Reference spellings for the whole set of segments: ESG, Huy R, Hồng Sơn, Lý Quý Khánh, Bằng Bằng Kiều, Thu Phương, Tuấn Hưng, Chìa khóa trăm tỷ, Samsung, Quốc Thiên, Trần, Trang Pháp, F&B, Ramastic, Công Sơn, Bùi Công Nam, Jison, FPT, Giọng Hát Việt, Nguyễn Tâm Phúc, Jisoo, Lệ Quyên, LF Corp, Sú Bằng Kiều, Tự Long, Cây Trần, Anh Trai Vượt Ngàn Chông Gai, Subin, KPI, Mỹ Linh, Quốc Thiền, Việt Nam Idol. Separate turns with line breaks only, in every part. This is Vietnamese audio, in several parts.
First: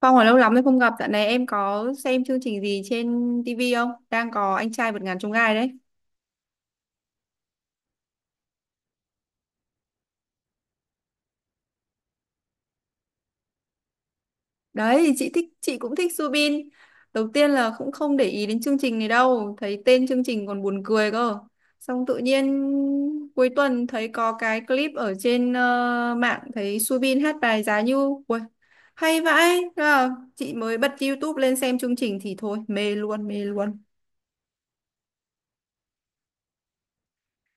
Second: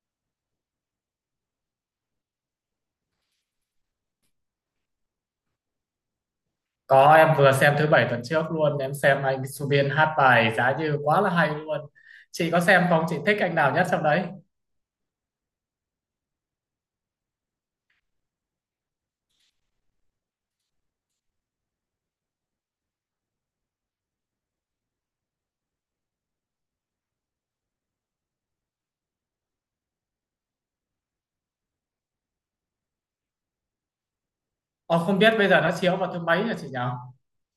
Phong ở lâu lắm rồi không gặp, dạo này em có xem chương trình gì trên TV không? Đang có anh trai vượt ngàn chông gai đấy.
Có, em vừa xem thứ bảy tuần trước luôn. Em xem anh Subin hát bài Giá Như quá là hay luôn. Chị có xem không? Chị thích anh nào nhất trong đấy?
Đấy, thì chị thích, chị cũng thích Subin. Đầu tiên là cũng không để ý đến chương trình này đâu, thấy tên chương trình còn buồn cười cơ. Xong tự nhiên cuối tuần thấy có cái clip ở trên mạng, thấy Subin hát bài Giá Như. Ui, hay vãi. Thế là chị mới bật YouTube lên xem chương trình thì thôi, mê luôn, mê luôn.
Ờ, Không biết bây giờ nó chiếu vào thứ mấy hả chị nhỉ?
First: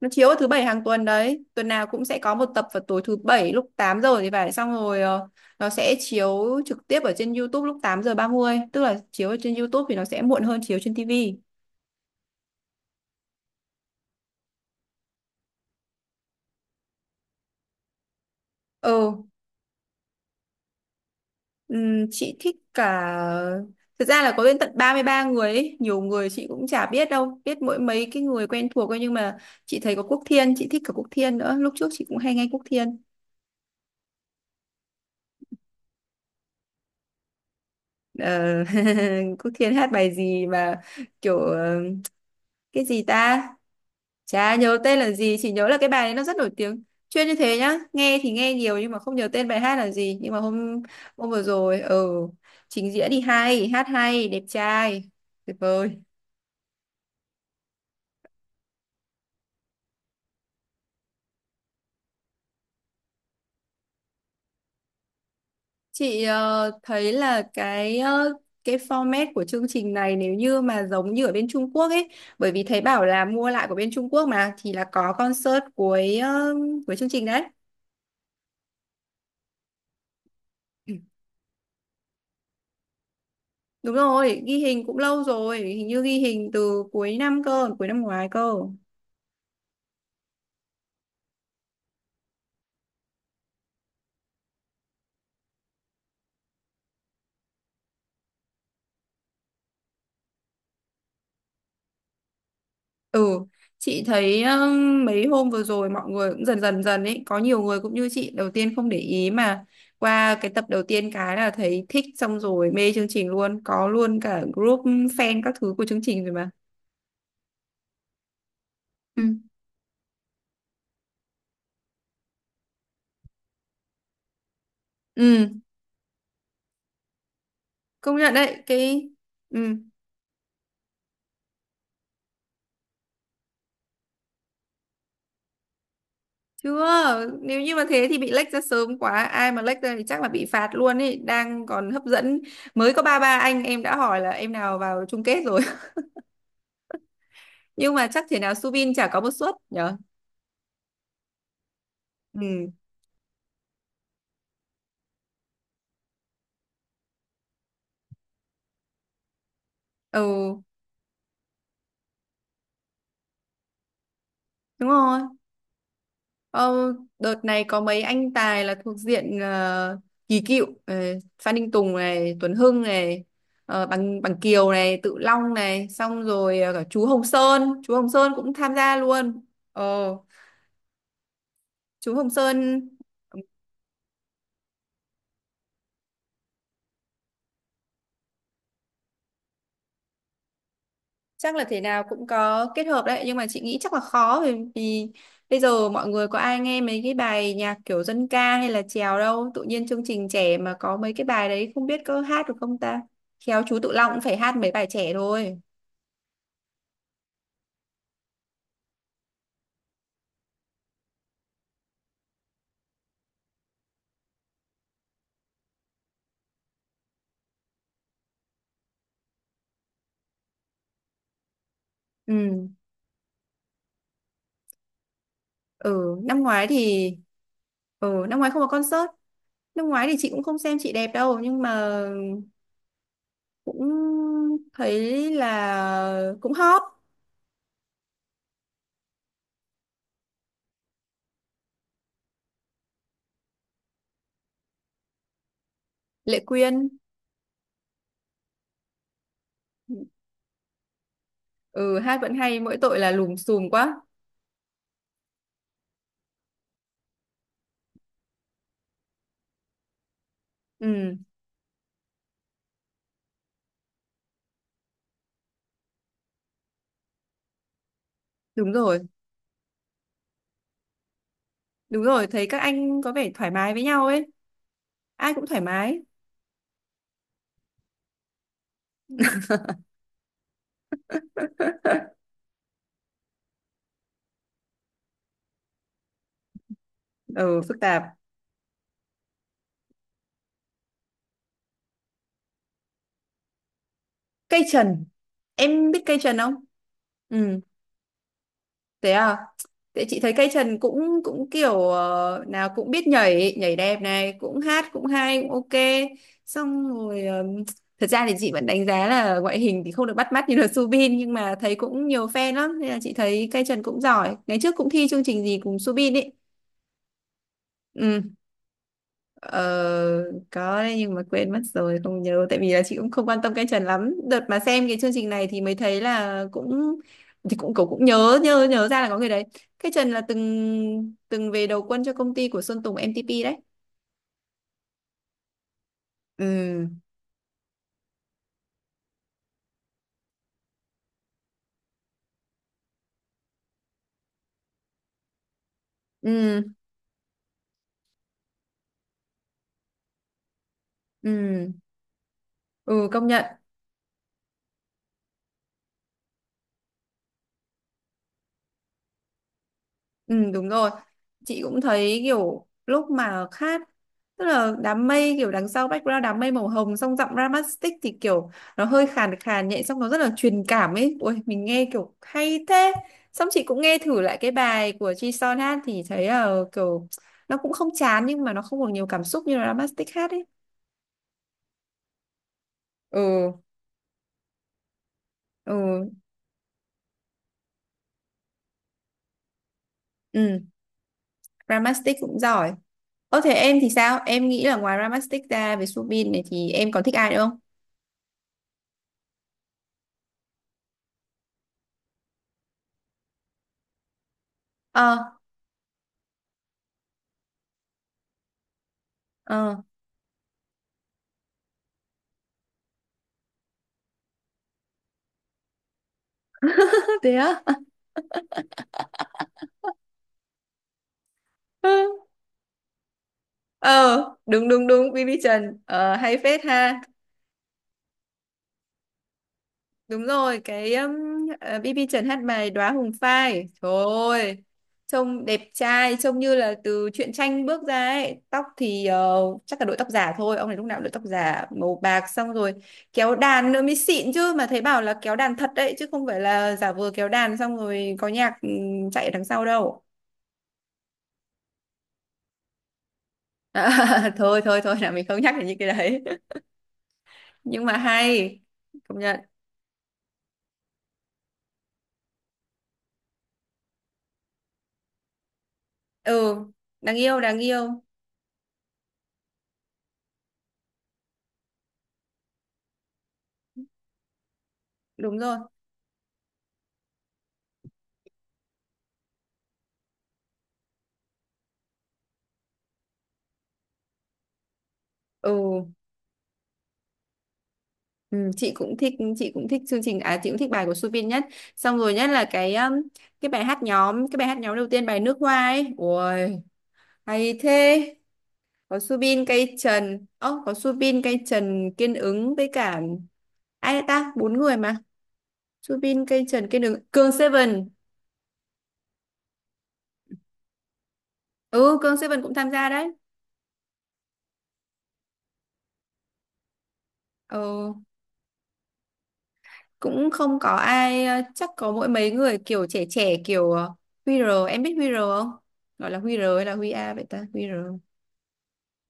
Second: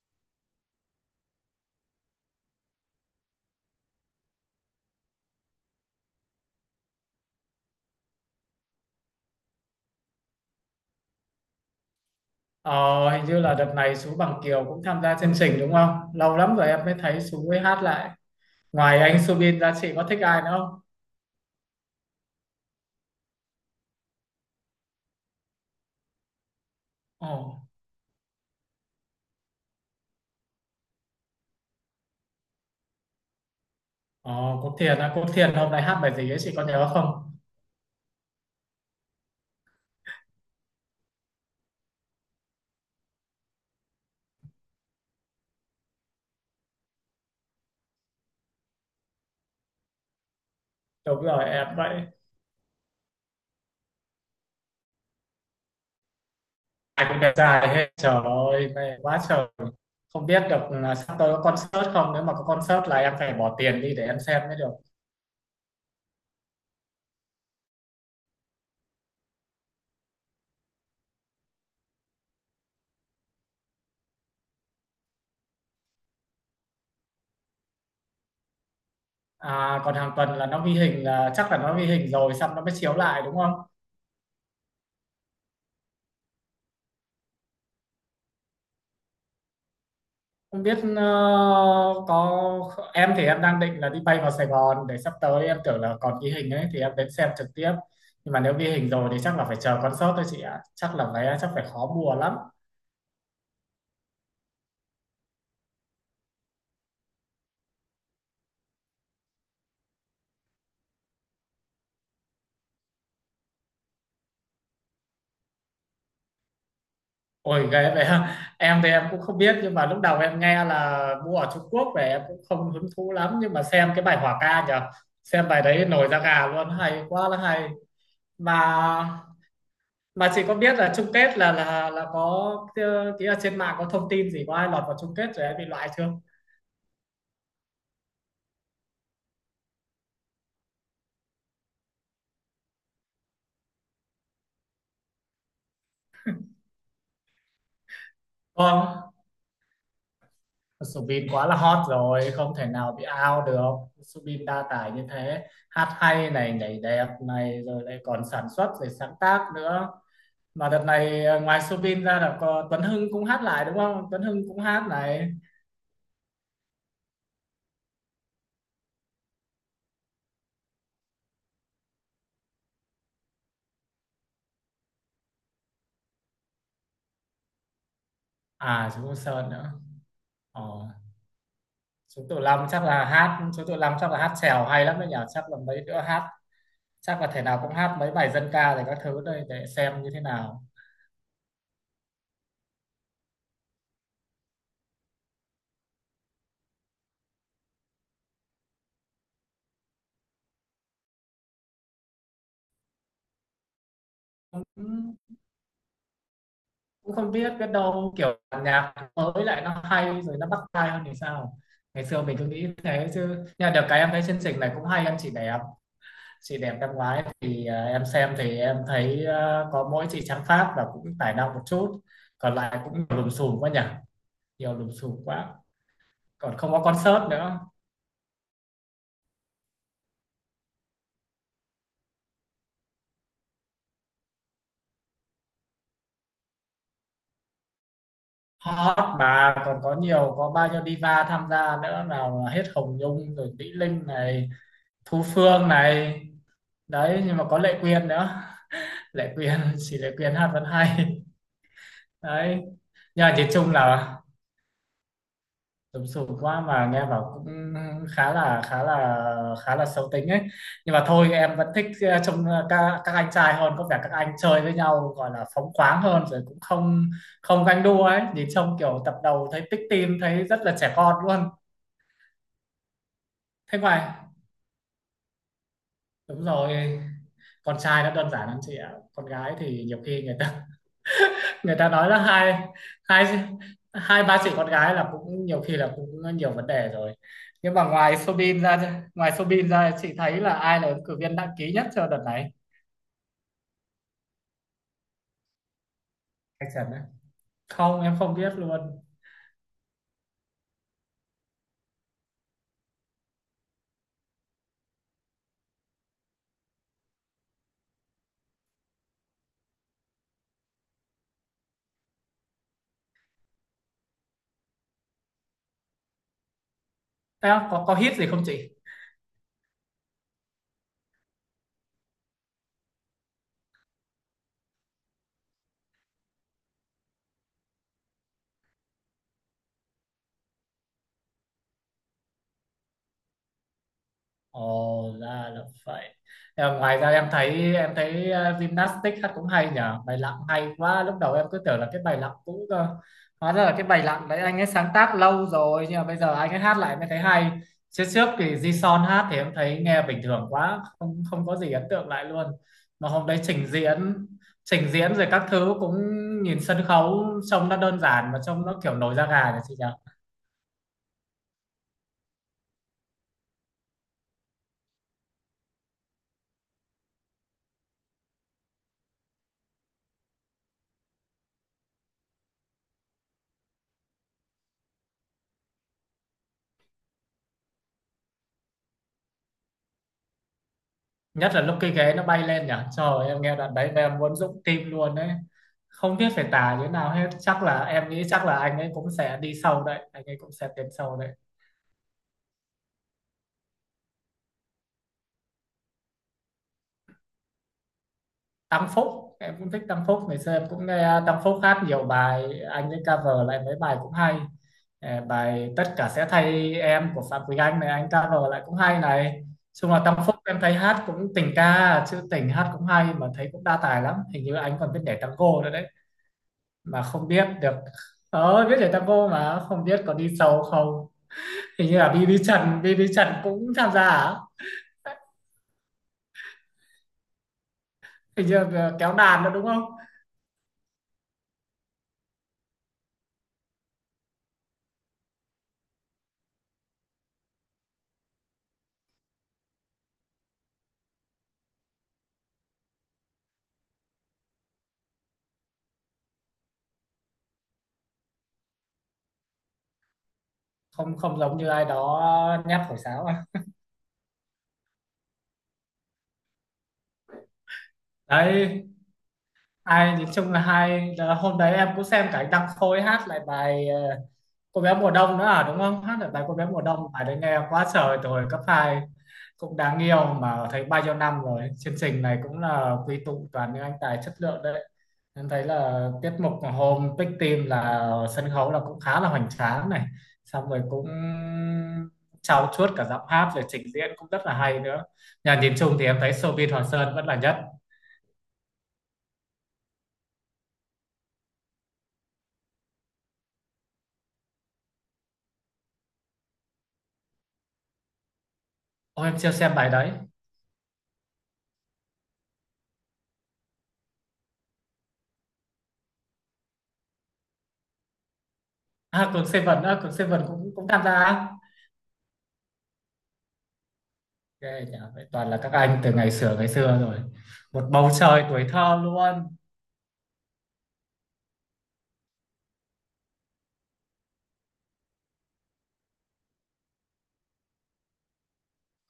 Nó chiếu vào thứ bảy hàng tuần đấy, tuần nào cũng sẽ có một tập vào tối thứ bảy lúc 8 giờ thì phải. Xong rồi nó sẽ chiếu trực tiếp ở trên YouTube lúc 8h30, tức là chiếu ở trên YouTube thì nó sẽ muộn hơn chiếu trên TV.
Ờ, Hình như là đợt này Sú Bằng Kiều cũng tham gia chương trình đúng không? Lâu lắm rồi em mới thấy Sú mới hát lại. Ngoài anh
Ừ.
Subin ra chị có thích ai nữa không?
Chị thích cả. Thực ra là có đến tận 33 người ấy. Nhiều người chị cũng chả biết
Ồ.
đâu, biết mỗi mấy cái người quen thuộc thôi, nhưng mà chị thấy có Quốc Thiên, chị thích cả Quốc Thiên nữa, lúc trước chị cũng hay nghe Quốc Thiên.
ờ, Quốc Thiền á, Quốc Thiền hôm nay hát bài gì ấy, chị có nhớ không?
ờ, Quốc Thiên hát bài gì mà kiểu cái gì ta, chả nhớ tên là gì, chỉ nhớ là cái bài đấy nó rất nổi tiếng. Chuyên như thế nhá, nghe thì nghe nhiều nhưng mà không nhớ tên bài hát là gì. Nhưng mà hôm
Đúng
hôm vừa
rồi em
rồi
vậy.
trình diễn thì hay, hát hay, đẹp trai, tuyệt vời.
Ai cũng đẹp trai hết. Trời ơi mê quá trời. Không biết được là sắp tới có concert không, nếu mà có concert là em phải bỏ tiền đi để em xem mới được.
Chị thấy là cái format của chương trình này nếu như mà giống như ở bên Trung Quốc ấy, bởi vì thấy bảo là mua lại của bên Trung Quốc mà, thì là có concert cuối chương trình đấy.
À, còn hàng tuần là nó ghi hình, là chắc là nó ghi hình rồi xong nó mới chiếu lại đúng không?
Đúng rồi, ghi hình cũng lâu rồi, hình như ghi hình từ cuối năm cơ, cuối năm ngoái cơ.
Không biết có, em thì em đang định là đi bay vào Sài Gòn, để sắp tới em tưởng là còn ghi hình ấy thì em đến xem trực tiếp, nhưng mà nếu ghi hình rồi thì chắc là phải chờ concert thôi chị ạ, chắc là vé chắc phải khó mua lắm.
Ừ, chị thấy mấy hôm vừa rồi mọi người cũng dần dần dần ấy, có nhiều người cũng như chị, đầu tiên không để ý, mà qua cái tập đầu tiên cái là thấy thích, xong rồi mê chương trình luôn, có luôn cả group fan các thứ của chương trình rồi mà.
Ôi ghê vậy ha. Em thì em cũng
Ừ,
không biết, nhưng mà lúc đầu em nghe là mua ở Trung Quốc về em cũng không hứng thú lắm, nhưng mà xem cái bài hỏa ca nhờ. Xem
ừ,
bài đấy nổi da gà luôn, hay quá là hay.
công nhận đấy,
Mà
cái. Ừ.
mà chị có biết là chung kết là là có kia, kia trên mạng có thông tin gì, có ai lọt vào chung kết rồi em bị loại chưa?
Chưa, nếu như mà thế thì bị lệch ra sớm quá, ai mà lệch ra thì chắc là bị phạt luôn ấy, đang còn hấp dẫn. Mới có 33 anh em đã hỏi là em nào vào chung kết rồi. Nhưng mà chắc thể nào
Có.
Subin chả có một suất nhở.
Subin quá là hot rồi, không thể
Ừ.
nào bị out được. Subin đa tài như thế, hát hay này, nhảy đẹp này, rồi lại còn sản xuất rồi sáng tác nữa.
Ừ,
Mà đợt này ngoài Subin ra là có Tuấn Hưng cũng hát lại đúng không, Tuấn Hưng cũng hát
đúng rồi.
này.
Ờ, Đợt này có mấy anh tài là thuộc diện kỳ cựu, Phan Đình Tùng này, Tuấn Hưng này, Bằng Bằng Kiều này, Tự Long này, xong rồi cả chú Hồng Sơn cũng tham
À
gia
chú Công
luôn.
Sơn nữa.
Ờ,
Ờ.
chú
Chú
Hồng
Tự Long
Sơn
chắc là hát, chèo hay lắm đấy nhỉ, chắc là mấy đứa hát, chắc là thể nào cũng hát mấy bài dân ca rồi các thứ đây để xem như thế nào.
chắc là thể nào cũng có kết hợp đấy, nhưng mà chị nghĩ chắc là khó, vì bây giờ mọi người có ai nghe mấy cái bài nhạc kiểu dân ca hay là chèo đâu, tự nhiên chương trình trẻ mà có mấy cái bài đấy không biết có hát được không ta. Khéo chú Tự Long cũng phải hát
Ừ,
mấy bài trẻ thôi.
cũng không biết, biết đâu kiểu nhạc mới lại nó hay rồi nó bắt tai hơn thì sao, ngày xưa mình cứ nghĩ thế chứ. Nhưng mà được cái em thấy chương trình này cũng hay. Em, chị đẹp, chị đẹp năm ngoái thì em xem thì em thấy có mỗi chị Trang Pháp và cũng tài năng một chút, còn
Ừ.
lại cũng lùm xùm quá nhỉ, nhiều lùm xùm quá,
Ừ, năm
còn
ngoái
không có
thì,
concert nữa.
ừ, năm ngoái không có concert. Năm ngoái thì chị cũng không xem chị đẹp đâu, nhưng mà cũng thấy là cũng hot.
Hot mà còn có nhiều, có bao nhiêu diva tham gia nữa, nào là hết Hồng Nhung rồi Mỹ Linh này, Thu Phương này.
Lệ Quyên.
Đấy nhưng mà có Lệ Quyên nữa. Lệ Quyên, chỉ Lệ Quyên hát vẫn hay.
Ừ, hát vẫn hay,
Đấy
mỗi tội là
nhưng mà
lùm
nhìn
xùm
chung
quá.
là sụp sụp quá, mà nghe bảo cũng khá là khá là khá là xấu tính ấy. Nhưng mà
Ừ.
thôi em vẫn thích trông các anh trai hơn, có vẻ các anh chơi với nhau gọi là phóng khoáng hơn, rồi cũng không, không ganh đua ấy, nhìn
Đúng
trông
rồi,
kiểu tập đầu thấy tích tim thấy rất là trẻ con luôn.
đúng rồi, thấy các anh có vẻ thoải mái
Thế
với nhau
ngoài,
ấy, ai cũng thoải mái.
đúng rồi, con trai nó đơn giản lắm chị ạ, con gái thì nhiều khi người ta người ta nói là hai hai hai ba chị con gái là cũng nhiều khi là cũng nhiều vấn đề rồi.
Ừ,
Nhưng
phức
mà
tạp.
ngoài Sobin ra chị thấy là ai là ứng cử viên đăng ký nhất cho đợt này?
Cây trần, em biết cây trần không?
Anh Trần đấy?
Ừ,
Không, em không biết luôn.
thế à? Thế chị thấy cây trần cũng cũng kiểu nào cũng biết nhảy, nhảy đẹp này, cũng hát cũng hay, cũng ok. Xong rồi thật ra thì chị vẫn đánh giá là ngoại hình thì không được bắt mắt như là Subin, nhưng mà thấy cũng nhiều fan lắm nên là chị thấy cây trần cũng giỏi. Ngày trước cũng thi chương trình gì cùng Subin ấy.
Em có hit
Ừ.
gì không chị?
Ờ, có đấy, nhưng mà quên mất rồi không nhớ, tại vì là chị cũng không quan tâm cái trend lắm, đợt mà xem cái chương trình này thì mới thấy là cũng, thì cũng cậu cũng nhớ nhớ nhớ ra là có người đấy. Cái Trần là từng từng về đầu quân cho công ty của Sơn Tùng MTP đấy.
Ồ ra là vậy. Em,
Ừ,
ngoài ra em thấy gymnastics hát cũng hay nhở, bài lặng hay quá. Lúc đầu em cứ tưởng là cái bài lặng cũ cơ. Hóa ra là cái bài lặng đấy anh ấy sáng tác lâu rồi, nhưng mà bây giờ anh ấy
ừ,
hát lại mới thấy hay. Trước trước thì Jison hát thì em thấy nghe bình thường quá, không, không có
ừ,
gì ấn tượng lại luôn.
ừ,
Mà
công
hôm đấy
nhận.
trình diễn, rồi các thứ cũng nhìn sân khấu, trông nó đơn giản mà trông nó kiểu nổi da gà nhỉ chị nhỉ?
Ừ, đúng rồi. Chị cũng thấy kiểu lúc mà hát, tức là đám mây kiểu đằng sau, background đám mây màu hồng, xong giọng Ramastic thì kiểu nó hơi khàn khàn nhẹ, xong nó rất là truyền cảm ấy. Ôi mình nghe kiểu hay thế. Xong chị cũng nghe thử lại cái bài của Jisoo hát thì thấy là kiểu nó cũng không chán, nhưng mà nó không còn nhiều cảm xúc như là Ramastic hát ấy.
Nhất là lúc cái ghế nó bay lên nhỉ, trời ơi, em
Ừ,
nghe đoạn đấy mà em muốn dũng tim luôn đấy.
ừ,
Không biết phải tả như thế nào hết. Chắc là em nghĩ chắc là anh ấy cũng sẽ đi sâu đấy, anh ấy cũng
ừ,
sẽ tiến sâu đấy.
Ramastic cũng giỏi. Ơ thế em thì sao? Em nghĩ là ngoài Ramastic ra với Subin này thì em còn thích ai nữa không?
Tăng Phúc em cũng thích. Tăng Phúc ngày xưa em cũng nghe Tăng Phúc hát nhiều bài, anh ấy cover lại mấy bài cũng hay. Ờ,
Ờ,
bài Tất cả sẽ thay em của Phạm Quỳnh Anh này, anh cover lại cũng hay này.
ờ,
Chung là Tăng Phúc em thấy hát cũng tình ca, chứ tình hát cũng hay. Mà thấy cũng đa tài lắm, hình như anh còn biết nhảy tango nữa đấy, mà không
thế
biết
á.
được. Ờ biết nhảy tango mà không biết có đi sâu không. Hình như là BB Trần cũng tham gia
Ờ,
hả,
đúng đúng đúng, BB Trần hay phết ha.
hình như là kéo đàn nữa đúng không.
Đúng rồi, cái BB Trần hát bài Đóa Hồng Phai. Trời ơi, trông đẹp trai, trông như là từ truyện tranh bước ra ấy. Tóc thì chắc là đội tóc giả thôi, ông này lúc nào cũng đội tóc giả màu bạc, xong rồi kéo đàn nữa mới xịn chứ, mà thấy bảo là kéo đàn thật đấy chứ không phải là giả vờ kéo đàn xong rồi có nhạc chạy ở đằng sau đâu.
Không, không giống như ai đó nhát thổi sáo à.
À, thôi thôi thôi, là mình không nhắc đến những cái đấy. Nhưng mà hay,
Đấy,
công nhận.
nói chung là hai là hôm đấy em cũng xem cả anh Đăng Khôi hát lại bài cô bé mùa đông nữa à đúng không, hát lại bài cô
Ừ,
bé mùa đông,
đáng
bài đấy
yêu đáng
nghe quá
yêu.
trời rồi cấp hai. Cũng đáng yêu. Mà thấy bao nhiêu năm rồi chương trình này cũng là quy tụ toàn những anh tài chất lượng đấy.
Đúng
Em
rồi.
thấy là tiết mục hôm Big Team là sân khấu là cũng khá là hoành tráng này, xong rồi cũng trau chuốt cả giọng hát rồi trình diễn cũng rất là hay nữa. Nhà nhìn
Ừ,
chung thì em thấy showbiz Hoàng Sơn vẫn là nhất.
ừ, chị cũng thích chương trình, à, chị cũng thích bài của Suvin nhất. Xong rồi nhất là cái bài hát nhóm đầu tiên, bài nước hoa ấy. Ui, hay thế.
Ôi em chưa xem bài đấy.
Có Subin, cây trần, kiên ứng với cả ai đấy ta, bốn người mà. Subin, cây trần, kiên ứng, Cường Seven.
À, Cường Seven á, Cường Seven cũng cũng tham gia á.
Ừ, Cường Seven cũng tham gia đấy.
Ghê nhỉ, vậy toàn là các anh từ ngày xưa rồi. Một
Ừ,
bầu trời tuổi thơ luôn.
cũng không có ai chắc có mỗi mấy người kiểu trẻ trẻ kiểu Huy R, em biết Huy R không? Gọi là Huy R hay là Huy A vậy ta? Huy R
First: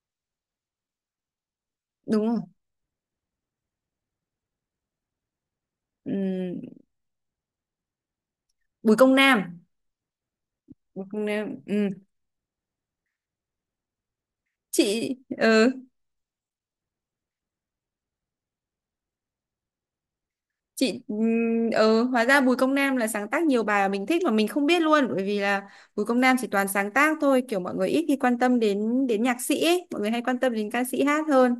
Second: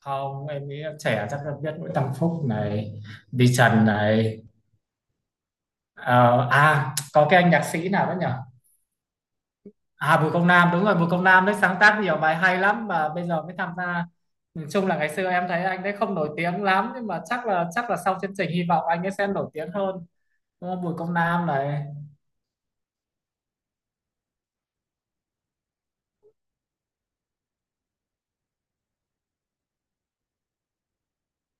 Không, em nghĩ trẻ chắc là biết Nguyễn Tâm
đúng
Phúc
không?
này, đi Trần này. Ờ,
Ừm,
à, có cái anh nhạc sĩ nào đó nhỉ?
Bùi Công Nam
À, Bùi Công Nam, đúng rồi,
Bùi
Bùi
Công
Công Nam
Nam
đấy sáng
ừm,
tác nhiều bài hay lắm mà bây giờ mới tham gia. Nói chung là ngày
chị
xưa em thấy
ờ
anh đấy không nổi tiếng lắm, nhưng mà chắc là sau chương trình hy vọng anh ấy sẽ nổi tiếng hơn. Đúng không? Bùi
chị
Công Nam này.
ờ Hóa ra Bùi Công Nam là sáng tác nhiều bài mà mình thích mà mình không biết luôn, bởi vì là Bùi Công Nam chỉ toàn sáng tác thôi, kiểu mọi người ít khi quan tâm đến đến nhạc sĩ ấy. Mọi người hay quan tâm đến ca sĩ hát hơn.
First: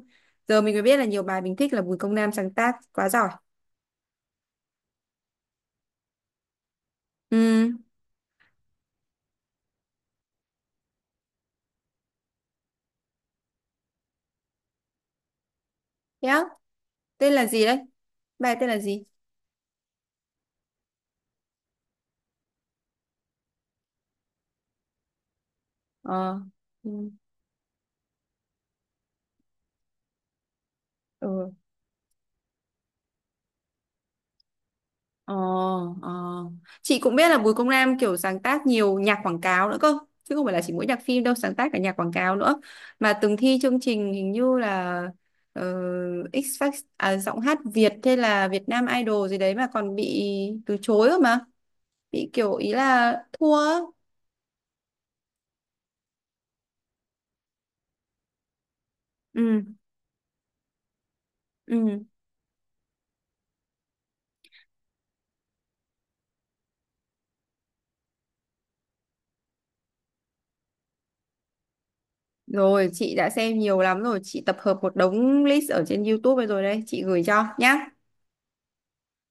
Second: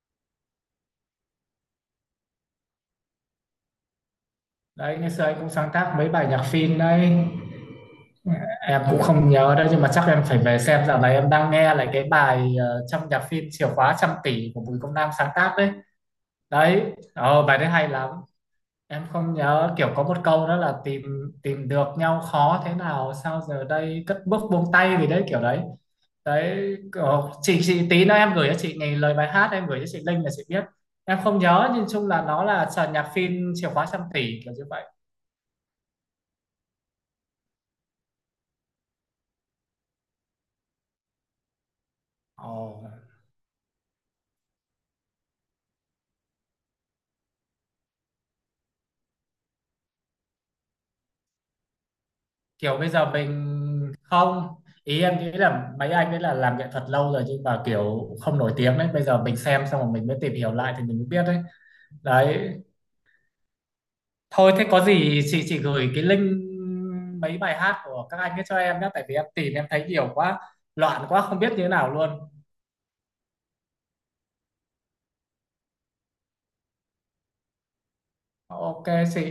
Giờ mình mới biết là nhiều bài mình thích là Bùi Công Nam sáng tác, quá giỏi.
Đấy, ngày xưa anh cũng sáng tác mấy bài nhạc phim đấy.
Ừ,
Em cũng không nhớ đâu, nhưng mà chắc em phải về xem. Dạo này em đang nghe lại cái bài trong nhạc phim Chìa khóa trăm tỷ của Bùi Công Nam sáng tác đấy.
thế á,
Đấy
tên là
bài
gì
đấy
đấy?
hay lắm.
Bài tên là
Em
gì?
không nhớ, kiểu có một câu đó là tìm, được nhau khó thế nào sao giờ đây cất bước buông tay gì đấy kiểu đấy.
Ờ.
Đấy
Ừ.
chị tí nữa em gửi cho chị nghe lời bài hát, em gửi cho chị link là chị biết. Em không
Ừ.
nhớ, nhưng chung là nó là sàn nhạc phim Chìa khóa trăm tỷ kiểu như vậy.
Ờ. Ờ. Chị cũng biết là Bùi Công Nam kiểu sáng tác nhiều nhạc quảng cáo nữa cơ. Chứ không phải là chỉ mỗi nhạc phim đâu, sáng tác cả nhạc quảng cáo nữa.
Ồ,
Mà từng thi chương trình hình như là ờ, X Factor, à, giọng hát Việt hay là Việt Nam Idol gì đấy mà còn bị từ chối cơ mà. Bị kiểu ý
kiểu bây giờ
là thua.
mình,
Á.
không, ý em nghĩ là mấy anh ấy là làm nghệ thuật lâu rồi, nhưng mà kiểu không nổi tiếng đấy, bây giờ mình
Ừ.
xem xong rồi mình mới tìm hiểu lại thì mình mới biết đấy.
Ừ.
Đấy thôi thế có gì chị gửi cái link mấy bài hát của các anh ấy cho em nhé, tại vì em tìm em thấy nhiều quá, loạn quá không biết như thế nào luôn.
Rồi, chị đã xem nhiều lắm rồi. Chị tập hợp một đống list ở trên YouTube rồi đấy. Chị gửi cho nhá.
Ok chị.